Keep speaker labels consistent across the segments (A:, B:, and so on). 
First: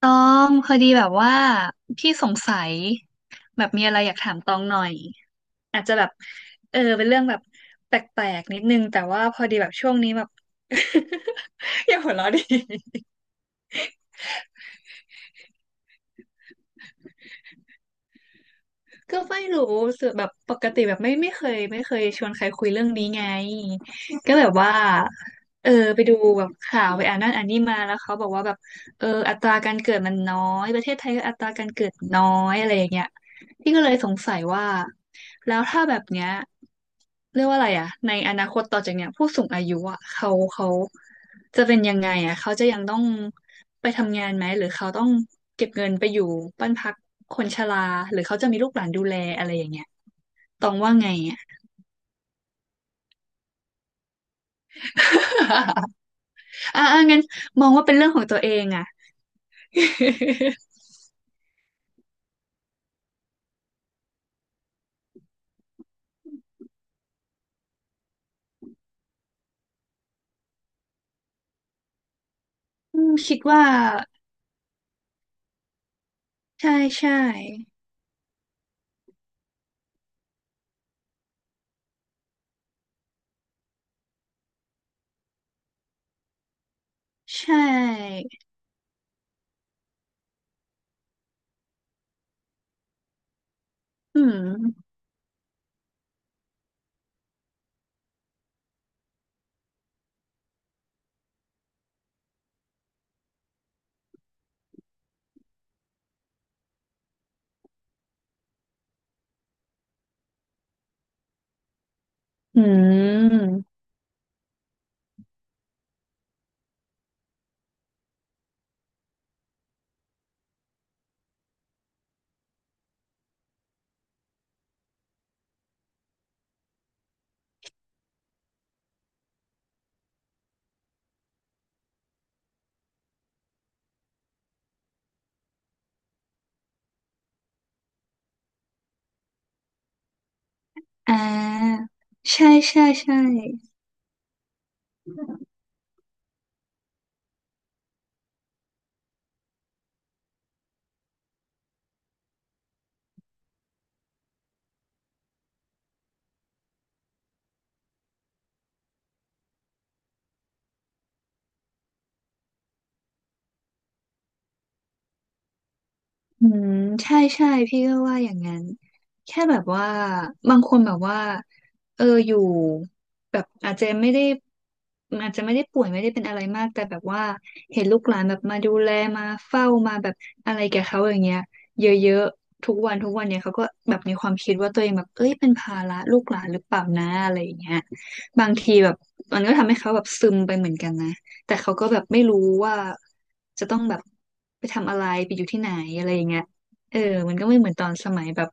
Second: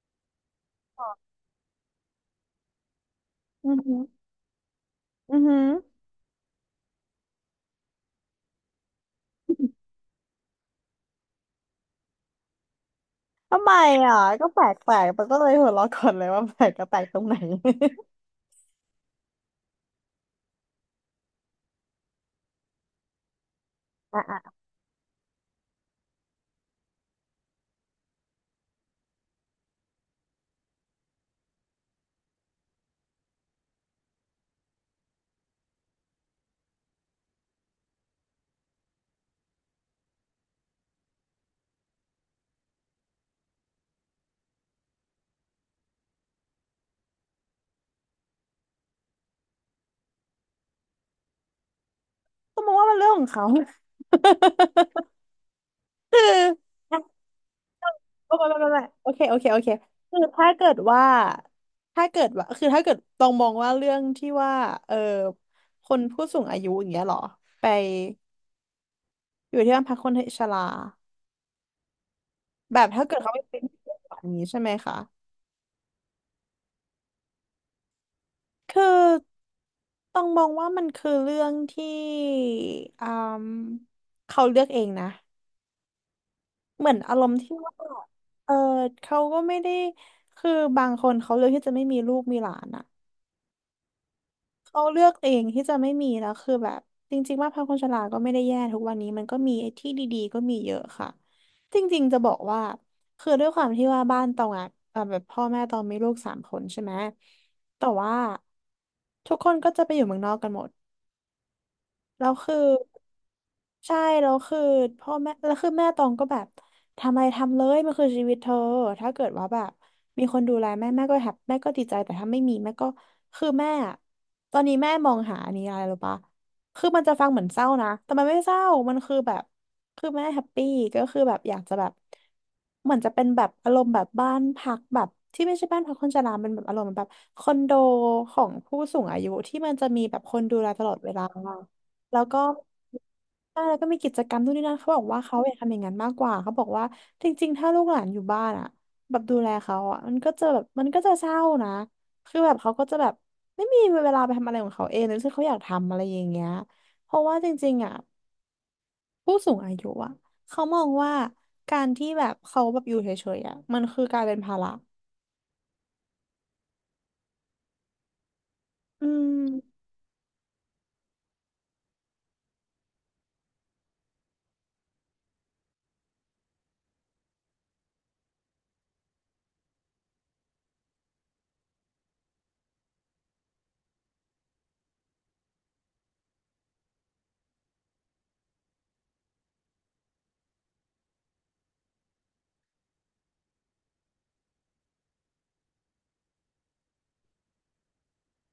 A: ตองพอดีแบบว่าพี่สงสัยแบ
B: อื
A: บ
B: อ
A: มีอะ
B: หื
A: ไร
B: อ
A: อยากถามตองหน่อย
B: อือหือ
A: อาจจะแบบเออเป็นเรื่องแบบแปลกๆนิดนึงแต่ว่าพอดีแบบช่วงนี้แบบ อย่าหัวเราะดิ
B: ทำไมอ่ะก็แปลกแปลกแตก็เลยหัวเราะก่อนเลยว่าแปลกก็แปลกตรงไหน
A: ก็ไม่รู้รู้สึกแบบปกติแบบไม่เคยชวนใครคุยเรื่องนี้ไง
B: อ่ะ
A: ก็แบ
B: อ่ะ
A: บว่าเออไปดูแบบข่าวไปอ่านนั่นอ่านนี่มาแล้วเขาบอกว่าแบบเอออัตราการเกิดมันน้อยประเทศไทยก็อัตราการเกิดน้อยอะไรอย่างเงี้ย พี่ก็เลยสงสัยว่าแล้วถ้าแบบเนี้ยเรียกว่าอะไรอะในอนาคตต่อจากเนี้ยผู้สูงอายุอะเขาจะเป็นยังไงอะเขาจะยังต้องไปทำงานไหมหรือเขาต้องเก็บเงินไปอยู่บ้านพักคนชราหรือเขาจะมีลูกหลานดูแลอะไรอย่างเงี้ยตองว่าไงอะ
B: ก็มองว่ามันเรื่องของเขา คือ
A: อ่ะ
B: อ่ะ
A: อ่ะงั้นมองว่าเป็นเรื่องของ
B: โอ้
A: ตัว
B: ไม่
A: เอ
B: ไม่
A: ง
B: ไม่ไม่
A: อะ
B: โอเคโอเคโอเคคือถ้าเกิดว่า คือถ้าเกิดต้องมองว่าเรื่องที่ว่าเออคนผู้สูงอายุอย่างเงี้ยเหรอ ไปอยู่ที่บ้านพักคนชราแบบ
A: อื
B: ถ้า
A: ม
B: เกิดเขา
A: คิ
B: ไป
A: ด
B: เป็
A: ว่า
B: นแบบนี้ใช่ไหมคะ
A: ใช่ใช่
B: คือต้องมองว่ามันคือเรื่องที่อืมเขาเลือกเองนะเหมือนอารมณ์
A: ใช
B: ที่ว่า
A: ่
B: เออเขาก็ไม่ได้คือบางคนเขาเลือกที่จะไม่มีลูกมีหลานอ่ะ
A: อื
B: เขา
A: ม
B: เลือกเองที่จะไม่มีแล้วคือแบบจริงๆว่าพรรคคนชราก็ไม่ได้แย่ทุกวันนี้มันก็มีไอ้ที่ดีๆก็มีเยอะค่ะจริงๆจะบอกว่าคือด้วยความที่ว่าบ้านตองอ่ะแบบพ่อแม่ตองมีลูกสามคนใช่ไหมแต่ว่าทุกคนก็จะไปอยู่เมืองนอกกันหมด แล้วคือ
A: อืม
B: ใช่แล้วคือพ่อแม่แล้วคือแม่ตองก็แบบทำอะไรทำเลยมันคือชีวิตเธอถ้าเกิดว่าแบบมีคนดูแลแม่แม่ก็แฮปแม่ก็ดีใจแต่ถ้าไม่มีแม่ก็คือแม่อะตอนนี้แม่มองหาอันนี้อะไรหรือปะคือมันจะฟังเหมือนเศร้านะแต่มันไม่เศร้ามันคือแบบคือแม่แฮปปี้ก็คือแบบอยากจะแบบเหมือนจะเป็นแบบอารมณ์แบบบ้านพักแบบที่ไม่ใช่บ้านพักคนชราเป็นแบบอารมณ์แบบคอนโดของผู้สูงอายุที่มันจะมีแบบคนดูแลตลอดเว
A: อ่
B: ลา
A: า
B: แล้วก็
A: ใช่ใช่ใช่
B: ใช่แล้วก็มีกิจกรรมนู่นนี่นั่นเขาบอกว่าเขาอยากทำอย่างนั้นมากกว่าเขาบอกว่าจริงๆถ้าลูกหลานอยู่บ้านอ่ะแบบดูแลเขาอ่ะมันก็จะแบบมันก็จะเศร้านะคือแบบเขาก็จะแบบไม่มีเวลาไปทำอะไรของเขาเองหรือที่เขาอยากทำอะไรอย่างเงี้ยเพราะว่าจริงๆอ่ะผู้สูงอายุอ่ะเขามองว่าการที่แบบเขาแบบอยู่เฉยๆอ่ะมันคือการเป็นภาระ
A: อืมใช่ใช่พี่ก็ว่าอย่างนั้น
B: อื
A: แค่แบบ
B: ม
A: ว่าบางคนแบบว่าเอออยู่แบบอาจจะไม่ได้ป่วยไม่ได้เป็นอะไรมากแต่แบบว่าเห็นลูกหลานแบบมาดูแลมาเฝ้ามาแบบอะไรแกบเขาอย่างเงี้ยเยอะๆทุกวันเนี่ยเขาก็แบบมีความคิดว่าตัวเองแบบเอ้ยเป็นภาระลูกหลานหรือเปล่านะอะไรอย่างเงี้ยบางทีแบบมันก็ทำให้เขาแบบซึมไปเหมือนกันนะ แต่เขาก็แบบไม่รู้ว่าจะต้องแบบไปทำอะไรไปอยู่ที่ไหนอะไรอย่างเงี้ยเออมันก็ไม่เหมือนตอนสมัยแบบ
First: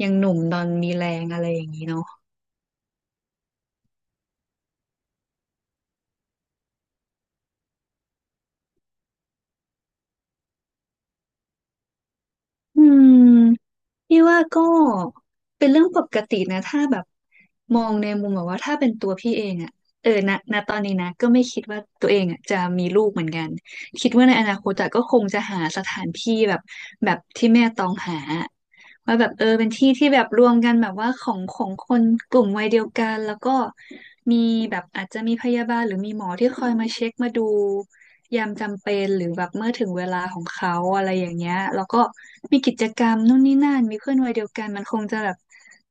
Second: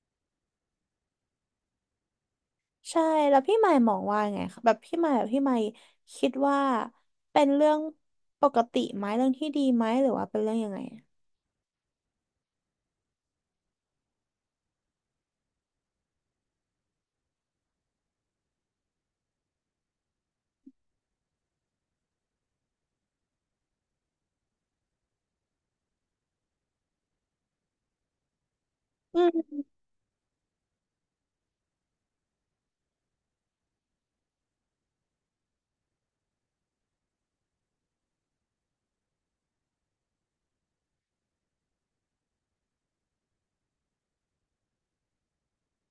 A: ยังหนุ่มตอนมีแรงอะไรอย่างนี้เนาะ
B: ใช่แล้วพี่หมายมองว่าไงคะแบบพี่หมายคิดว่าเป็นเรื่องปกติไหมเรื่องที่ดีไหมหรือว่าเป็นเรื่องยังไงอะ
A: อืมพี่ว่าก็เป็นเรื่องปกตินะถ้าแบบมองในมุมแบบว่าถ้าเป็นตัวพี่เองอะเออณตอนนี้นะก็ไม่คิดว่าตัวเองอะจะมีลูกเหมือนกันคิดว่าในอนาคตอะก็คงจะหาสถานที่แบบที่แม่ต้องหา ว่า
B: อื
A: แบบเออ
B: ม
A: เป็นที่ที่แบบรวมกันแบบว่าของคนกลุ่มวัยเดียวกันแล้วก็มีแบบอาจจะมีพยาบาลหรือมีหมอที่คอยมาเช็คมาดูยามจำเป็นหรือแบบเมื่อถึงเวลาของเขาอะไรอย่างเงี้ยแล้วก็มีกิจกรรมนู่นนี่นั่นมีเพื่อนวัยเดียวกันมันคงจะแบบ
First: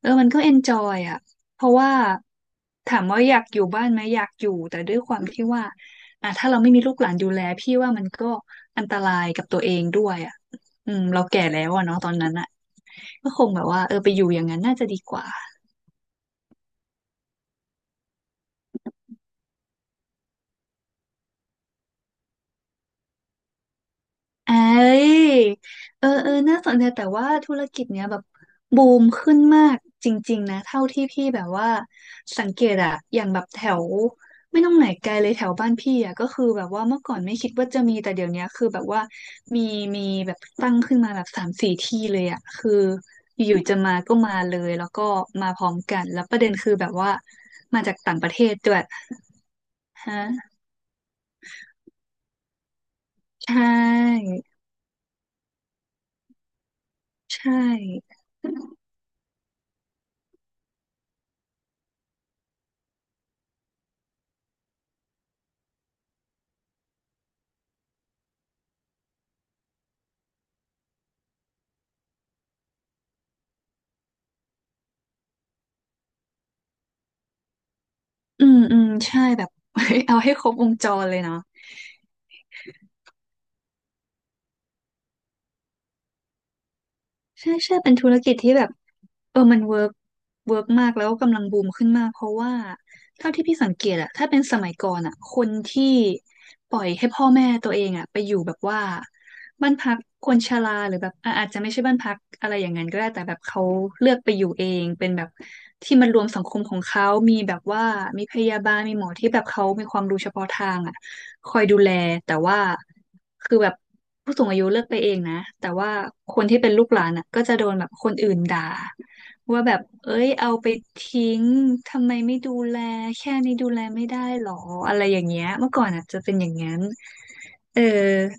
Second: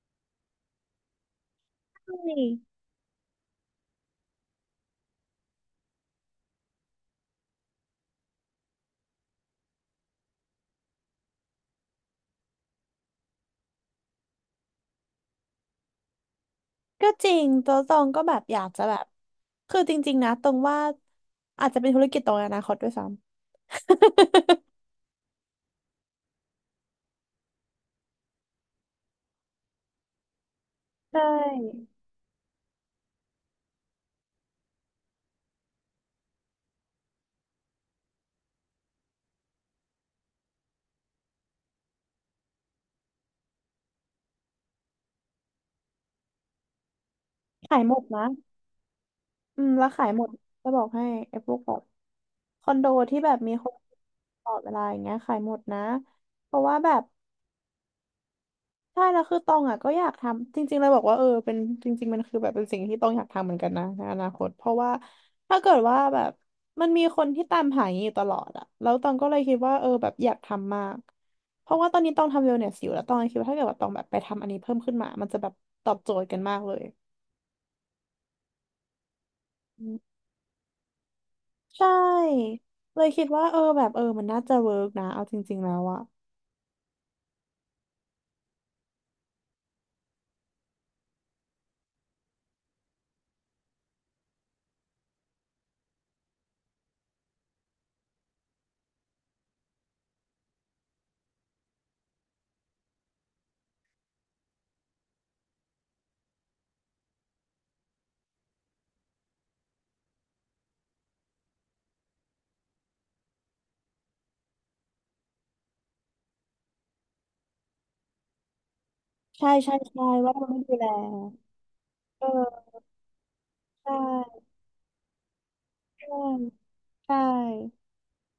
A: เออมันก็เอนจอยอ่ะเพราะว่า
B: ใช่
A: ถามว่าอยากอยู่บ้านไหมอยากอยู่แต่ด้วยความที่ว่าอ่ะถ้าเราไม่มีลูกหลานดูแลพี่ว่ามันก็อันตรายกับตัวเองด้วยอ่ะ อืมเราแก่แล้วอะเนาะตอนนั้นอะก็คงแบบว่าเออไปอยู่อย่างนั้นน่าจะดีกว่า
B: ก็จริงตัวตองก็แบบอยากจะแบบคือจริงๆนะตรงว่าอาจจะเป็นธุรกิจตรงในอนาคตด้วยซ้ำ
A: เอ้ ยเออเออน่าสนใจแต่ว่าธุรกิจเนี้ยแบบบูมขึ้นมากจริงๆนะเท่าที่
B: ใช
A: พี่แบบว่า
B: ่
A: สังเกตอะอย่างแบบแถวไม่ต้องไหนไกลเลยแถวบ้านพี่อะก็คือแบบว่าเมื่อก่อนไม่คิดว่าจะมีแต่เดี๋ยวเนี้ยคือแบบว่ามีมีแบบตั้งขึ้นมาแบบสามสี่ที่เลยอะคืออยู่ๆจะมาก็มาเลยแล้วก็มาพร้อมกันแล้วประเด็นคือแบบว่า
B: ขา
A: มา
B: ยห
A: จา
B: ม
A: ก
B: ด
A: ต่าง
B: นะ
A: ประเทศด้วย
B: อืมแล้วขาย
A: ฮะ
B: หมดจะบอกให้ไอ้พวกแบบคอนโดที่แบบมี
A: ใช่
B: คนตลอดเวลาอย่างเงี้ยขายหมดนะเพราะว่าแบบ
A: ใช่
B: ใช่แล้วคือตองอ่ะก็อยากทำจริงๆเลยบอกว่าเป็นจริงๆมันคือแบบเป็นสิ่งที่ตองอยากทำเหมือนกันนะในอนาคตเพราะว่าถ้าเกิดว่าแบบมันมีคนที่ตามหาอย่างนี้อยู่ตลอดอ่ะแล้วตองก็เลยคิดว่าแบบอยากทำมากเพราะว่าตอนนี้ตองทำเวลเนสอยู่แล้วตองคิดว่าถ้าเกิดว่าตองแบบไปทำอันนี้เพิ่มขึ้นมามันจะแบบตอบโจทย์กันมากเลย
A: อืมอืมใช่แบบ
B: อืม
A: เอาให้ครบวงจรเลยเนาะ
B: ใช่เลยคิดว่าเออแบบเออมันน่าจะเวิร์กนะเอาจริงๆแล้วอ่ะ
A: ใช่ใช่เป็นธุรกิจที่แบบเออมันเวิร์กมากแล้วกำลังบูมขึ้นมากเพราะว่าเท่าที่พี่สังเกตอะถ้าเป็นสมัยก่อนอะคนที่ปล่อยให้พ่อแม่ตัวเองอะไปอยู่แบบว่าบ้านพักคนชราหรือแบบอ่ะอาจจะไม่ใช่บ้านพักอะไรอย่างนั้นก็ได้แต่แบบเขาเลือกไปอยู่เองเป็นแบบที่มันรวมสังคมของเขา มีแบบว่ามีพยาบาลมีหมอที่แบบเขามีความรู้เฉพาะทางอะ คอยดูแลแต่ว่าคือแบบผู้สูงอายุเลิกไปเองนะแต่ว่าคนที่เป็นลูกหลานอ่ะก็จะโดนแบบคนอื่นด่า
B: ใช่
A: ว่าแบ
B: ใช่
A: บ
B: ใช่
A: เอ้ย
B: ว่าเรา
A: เอา
B: ไม่
A: ไป
B: ดูแล
A: ทิ้งทำไมไม่ดู
B: เออ
A: แลแค่นี้ดูแล
B: ใช
A: ไม่ได้
B: ่
A: หรออะไรอย่างเงี้ยเมื่อก่อนอ่ะ
B: ใช่
A: จะเป็นอย่างนั้น
B: ใช่
A: เออ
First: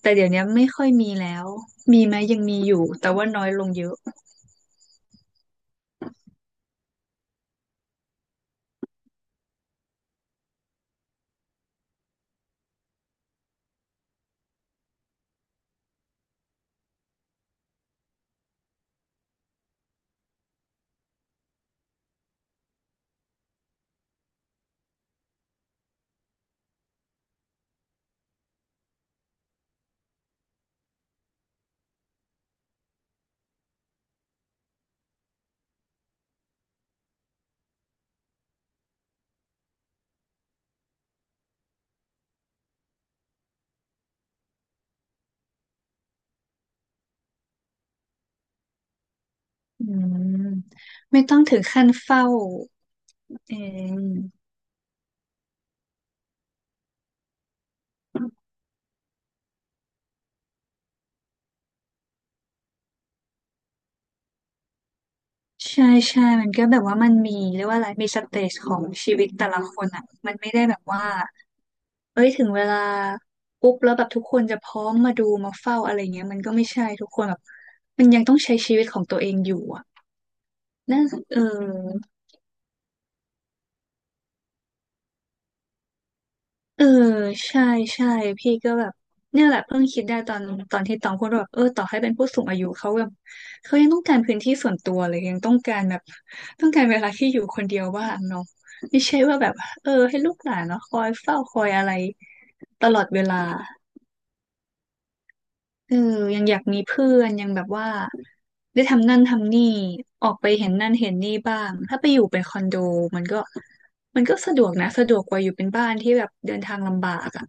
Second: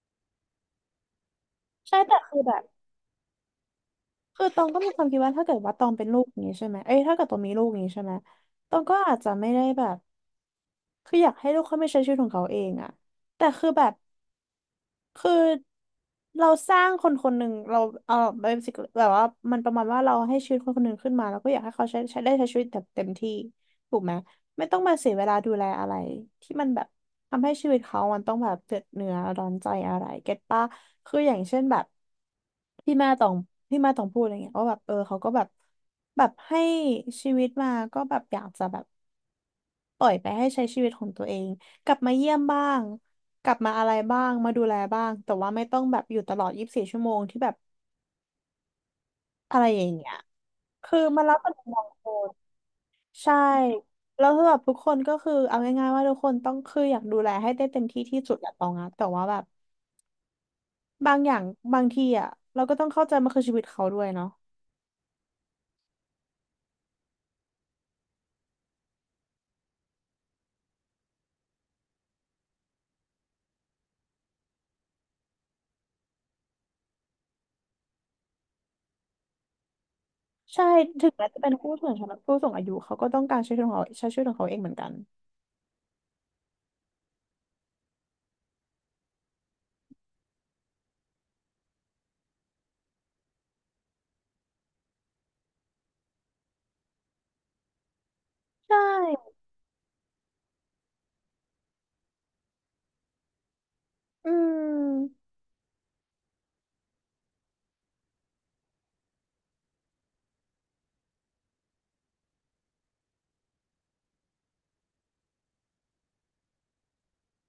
A: แต่เดี๋ยวนี้ไม่ค่อยมีแล้ว
B: ใช่
A: มีไหม
B: แต่คื
A: ยั
B: อ
A: ง
B: แบ
A: มี
B: บ
A: อยู่แต่ว่าน้อยลงเยอะ
B: คือตองก็มีความคิดว่าถ้าเกิดว่าตองเป็นลูกอย่างนี้ใช่ไหมเอ้ยถ้าเกิดตองมีลูกอย่างนี้ใช่ไหมตองก็อาจจะไม่ได้แบบคืออยากให้ลูกเขาไม่ใช้ชีวิตของเขาเองอะแต่คือแบบ คือเราสร้างคนคนหนึ่งเราเออเบสิกแบบว่ามันประมาณว่าเราให้ชีวิตคนคนหนึ่งขึ้นมาแล้วก็อยากให้เขาใช้ชีวิตแบบเต็มที่ถูกไหมไม่ต้องมาเสียเวลาดูแลอะไรที่มันแบบทำให้ชีวิตเขามันต้องแบบเดือดเนื้อร้อนใจอะไรเก็ตป่ะคืออย่างเช่นแบบที่แม่ต้องที่แม่ต้องพูดอะไรเงี้ยว่าแบบเขาก็แบบแบบให้ชีวิตมาก็แบบอยากจะแบบ ปล่อยไปให้ใช้ชีวิตของตัวเองกลับมาเยี่ยมบ้างกลับมาอะไรบ้างมาดูแลบ้างแต่ว่าไม่ต้องแบบอยู่ตลอดยี่สิบสี่ชั่วโมงที่แบบอะไรอ
A: อื
B: ย่างเงี้ย
A: ม
B: คือมั
A: ไม่
B: นแล้
A: ต้อ
B: ว
A: ง
B: แต่
A: ถึง
B: มุมม
A: ขั้
B: อง
A: น
B: ค
A: เฝ้า
B: นใช่
A: เอง
B: แล้วสำหรับทุกคนก็คือเอาง่ายๆว่าทุกคนต้องคืออยากดูแลให้ได้เต็มที่ที่สุดแหละตองอะแต่ว่าแบบบางอย่างบางทีอะเราก็ต้องเข้าใจมันคือชีวิตเขาด้วยเนาะ
A: ใช่ใช่ มันก็แบบว่ามันมีเรียกว่าอะไรมีสเตจของชีวิตแต่ละคนอ่ะ มันไม่ได้แบบว่า เอ้ยถึงเวลาปุ๊บแล้วแบบทุกคนจะพร้อมมาดูมาเฝ้าอะไรเงี้ยมันก็ไม่ใช่ทุกคนแบบมันยังต้องใช้ชีวิตของตัวเองอยู่อ่ะ
B: ใช่
A: นั่
B: ถึ
A: น
B: งแม้
A: เออ
B: จะเป็นผู้สูงชนผู้สูงอายุเขาก็ต้องการใช้ชีวิตของเขาใช้ชีวิตของเขาเองเหมือนกัน
A: เออใช่ใช่พี่ก็แบบเนี่ยแหละเพิ่งคิดได้ตอนที่ตองพูดว่าแบบเออต่อให้เป็นผู้สูงอายุเขาแบบเขายังต้องการพื้นที่ส่วนตัวเลยยังต้องการแบบต้องการเวลาที่อยู่คนเดียวบ้างเนาะ
B: ใช่
A: ไม่ใช่ว่าแบบเออให้ลูกหลานเนาะคอยเฝ้าคอยอะไรตลอดเวลา
B: อืม
A: เออยังอยากมีเพื่อนยังแบบว่าได้ทำนั่นทำนี่ออกไปเห็นนั่นเห็นนี่บ้างถ้าไปอยู่เป็นคอนโดมันก็มันก็สะดวกนะสะดวกกว่าอยู่เป็นบ้านที่แบบเดินทางลำบากอะ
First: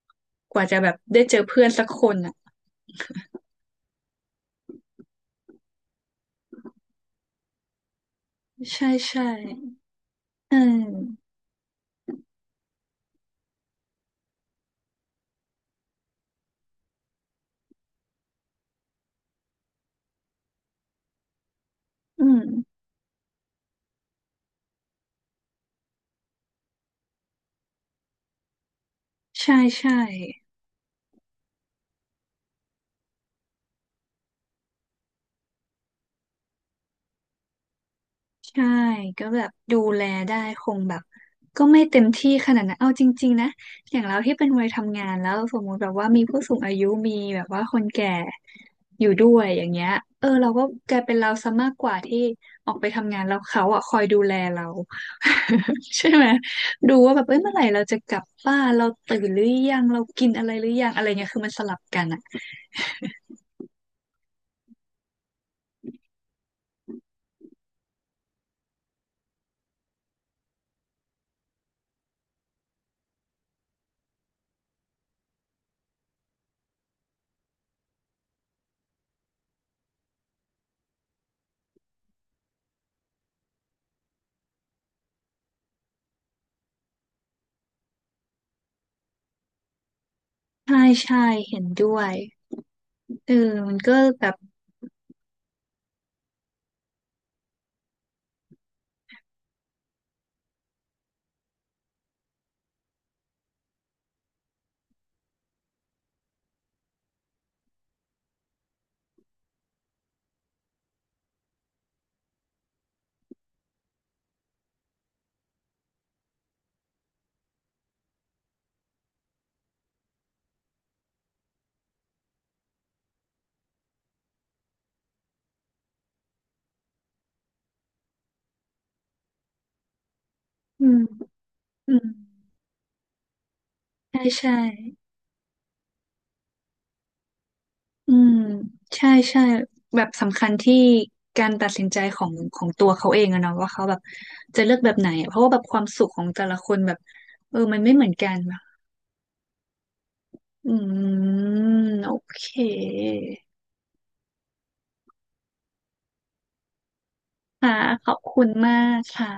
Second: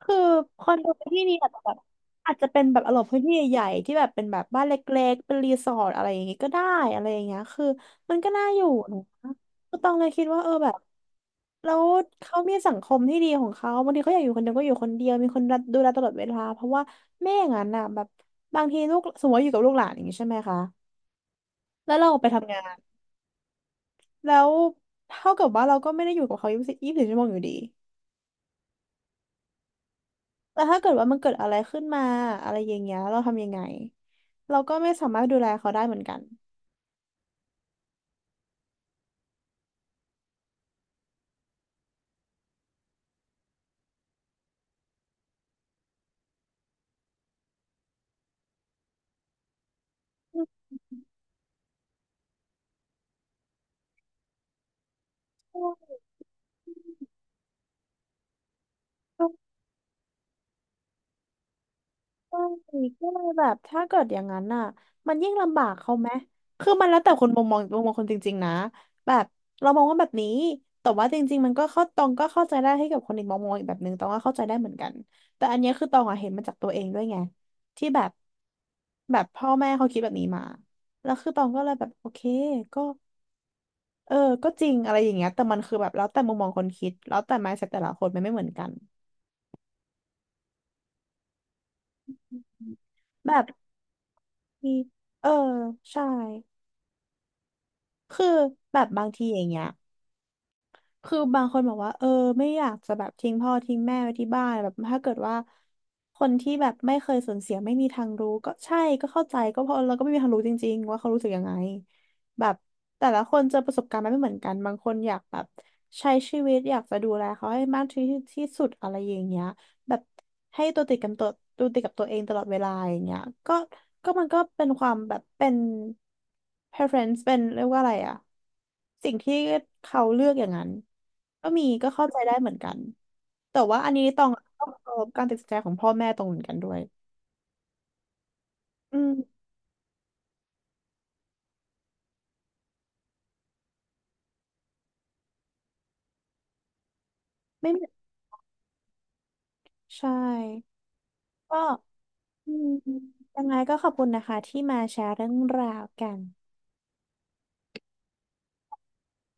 B: คือ
A: ก
B: ค
A: ว่า
B: อ
A: จะ
B: นโด
A: แบบ
B: ที่
A: ได้เจ
B: นี่
A: อ
B: อาจจะ
A: เพื่อ
B: แบ
A: น
B: บ
A: สักคน
B: อา
A: อ่ะ
B: จจะเป็นแบบอารมณ์พื้นที่ใหญ่ๆที่แบบเป็นแบบบ้านเล็กๆเป็นรีสอร์ทอะไรอย่างงี้ก็ได้อะไรอย่างเงี้ยคือมันก็น่าอยู่
A: ใช่
B: นะ
A: ใช่
B: ก็ต้องเลยคิดว่าเออ
A: อื
B: แบบ
A: ม
B: แล้วเขามีสังคมที่ดีของเขาบางทีเขาอยากอยู่คนเดียวก็อยู่คนเดียวมีคนรับดูแลตลอดเวลาเพราะว่าไม่อย่างนั้นน่ะแบบบางทีลูกสมมติว่าอยู่กับลูกหลานอย่างงี้ใช่ไหมคะแล้วเรา
A: อื
B: ไป
A: ม
B: ทำงานแล้วเท่ากับว่าเราก็ไม่ได้อยู่กับเขายี่สิบสี่ชั่วโมงอยู่ดี
A: ใช่ใช่
B: แล้วถ้าเกิดว่ามันเกิดอะไรขึ้นมาอะไรอย่างเงี้ยเราทำยังไงเราก็ไม่สามารถดูแลเขาได้เหมือนกัน
A: ใช่ก็แบบดูแลได้คงแบบก็ไม่เต็มที่ขนาดนั้นเอาจริงๆนะอย่างเราที่เป็นวัยทำงานแล้วสมมุติแบบว่ามีผู้สูงอายุมีแบบว่าคนแก่อยู่ด้วยอย่างเงี้ยเออเราก็กลายเป็นเราซะมากกว่าที่ออกไปทำงานแล้วเขาอ่ะคอยดูแลเรา
B: ใช ่
A: ใช่ไหมดูว่าแบบเอ้ยเมื่อไหร่เราจะกลับบ้านเราตื่นหรือ
B: ใช
A: ยังเรากินอะไรหรือยังอะไรเงี้ยคือมันสลับ
B: ่
A: กันอ่ะ
B: ก็เลยแบบถ้าเกิดอย่างนั้นน่ะมันยิ่งลำบากเขาไหมคือมันแล้วแต่คนมุมมองคนจริงๆนะแบบเรามองว่าแบบนี้แต่ว่าจริงๆมันก็เข้าตองก็เข้าใจได้ให้กับคนอีกมองอีกแบบนึงตองก็เข้าใจได้เหมือนกันแต่อันเนี้ยคือตองอะเห็นมาจากตัวเองด้วยไงที่แบบแบบพ่อแม่เขาคิดแบบนี้มาแล้วคือตองก็เลยแบบโอเคก็ เออก็จริงอะไรอย่างเงี้ยแต่มันคือแบบแล้วแต่มุมมองคนคิดแล้วแต่ mindset แต่ละคนมันไม่เหมือนกัน
A: ใช่ใช่เห็นด้วยเออ
B: แบบ
A: มันก็แบบ
B: ที่เออใช่ คือแบบบางทีอย่างเงี้ยคือบางคนบอกว่าเออไม่อยากจะแบบทิ้งพ่อทิ้งแม่ไว้ที่บ้านแบบถ้าเกิดว่าคนที่แบบไม่เคยสูญเสียไม่มีทางรู้ก็ใช่ก็เข้าใจก็เพราะเราก็ไม่มีทางรู้จริงๆว่าเขารู้สึกยังไงแบบแต่ละคนเจอประสบการณ์มันไม่เหมือนกันบางคนอยากแบบใช้ชีวิตอยากจะดูแลเขาให้มากที่ที่สุดอะไรอย่างเงี้ย แบบให้ตัวติดกับตัวติดกับตัวเองตลอดเวลาอย่างเงี้ยก็ก็มันก็เป็นความแบบเป็น preference เป็นเรียกว่าอะไรอะสิ่งที่เขาเลือกอย่างนั้น
A: อืม
B: ก็มีก็
A: อืม
B: เข้าใจได้เหมือนกันแต่ว่าอันนี้
A: ใช่
B: ต้อง
A: ใช่
B: ต้องเคารพการตัดสินใจของพ่อแม่ตรงเหมือนกันด้วย
A: อืม
B: อื
A: ใช่
B: ม
A: ใช่แบบสำคัญที่การตัดสินใจของตัวเขาเองอะเนาะว่าเขาแบบจะเลือกแบบไหนอะเพราะว่าแบบความสุขของแต่ละคนแบบเออ
B: ไม่
A: มั
B: เห
A: น
B: มอ
A: ไม่
B: น
A: เหมือนกันอะ
B: ใช่
A: อืม
B: ก็
A: โอเค
B: อืมยังไงก็ขอบคุณนะคะที่มาแชร์เรื่องราวกัน
A: ค่ะขอบคุณมากค่ะ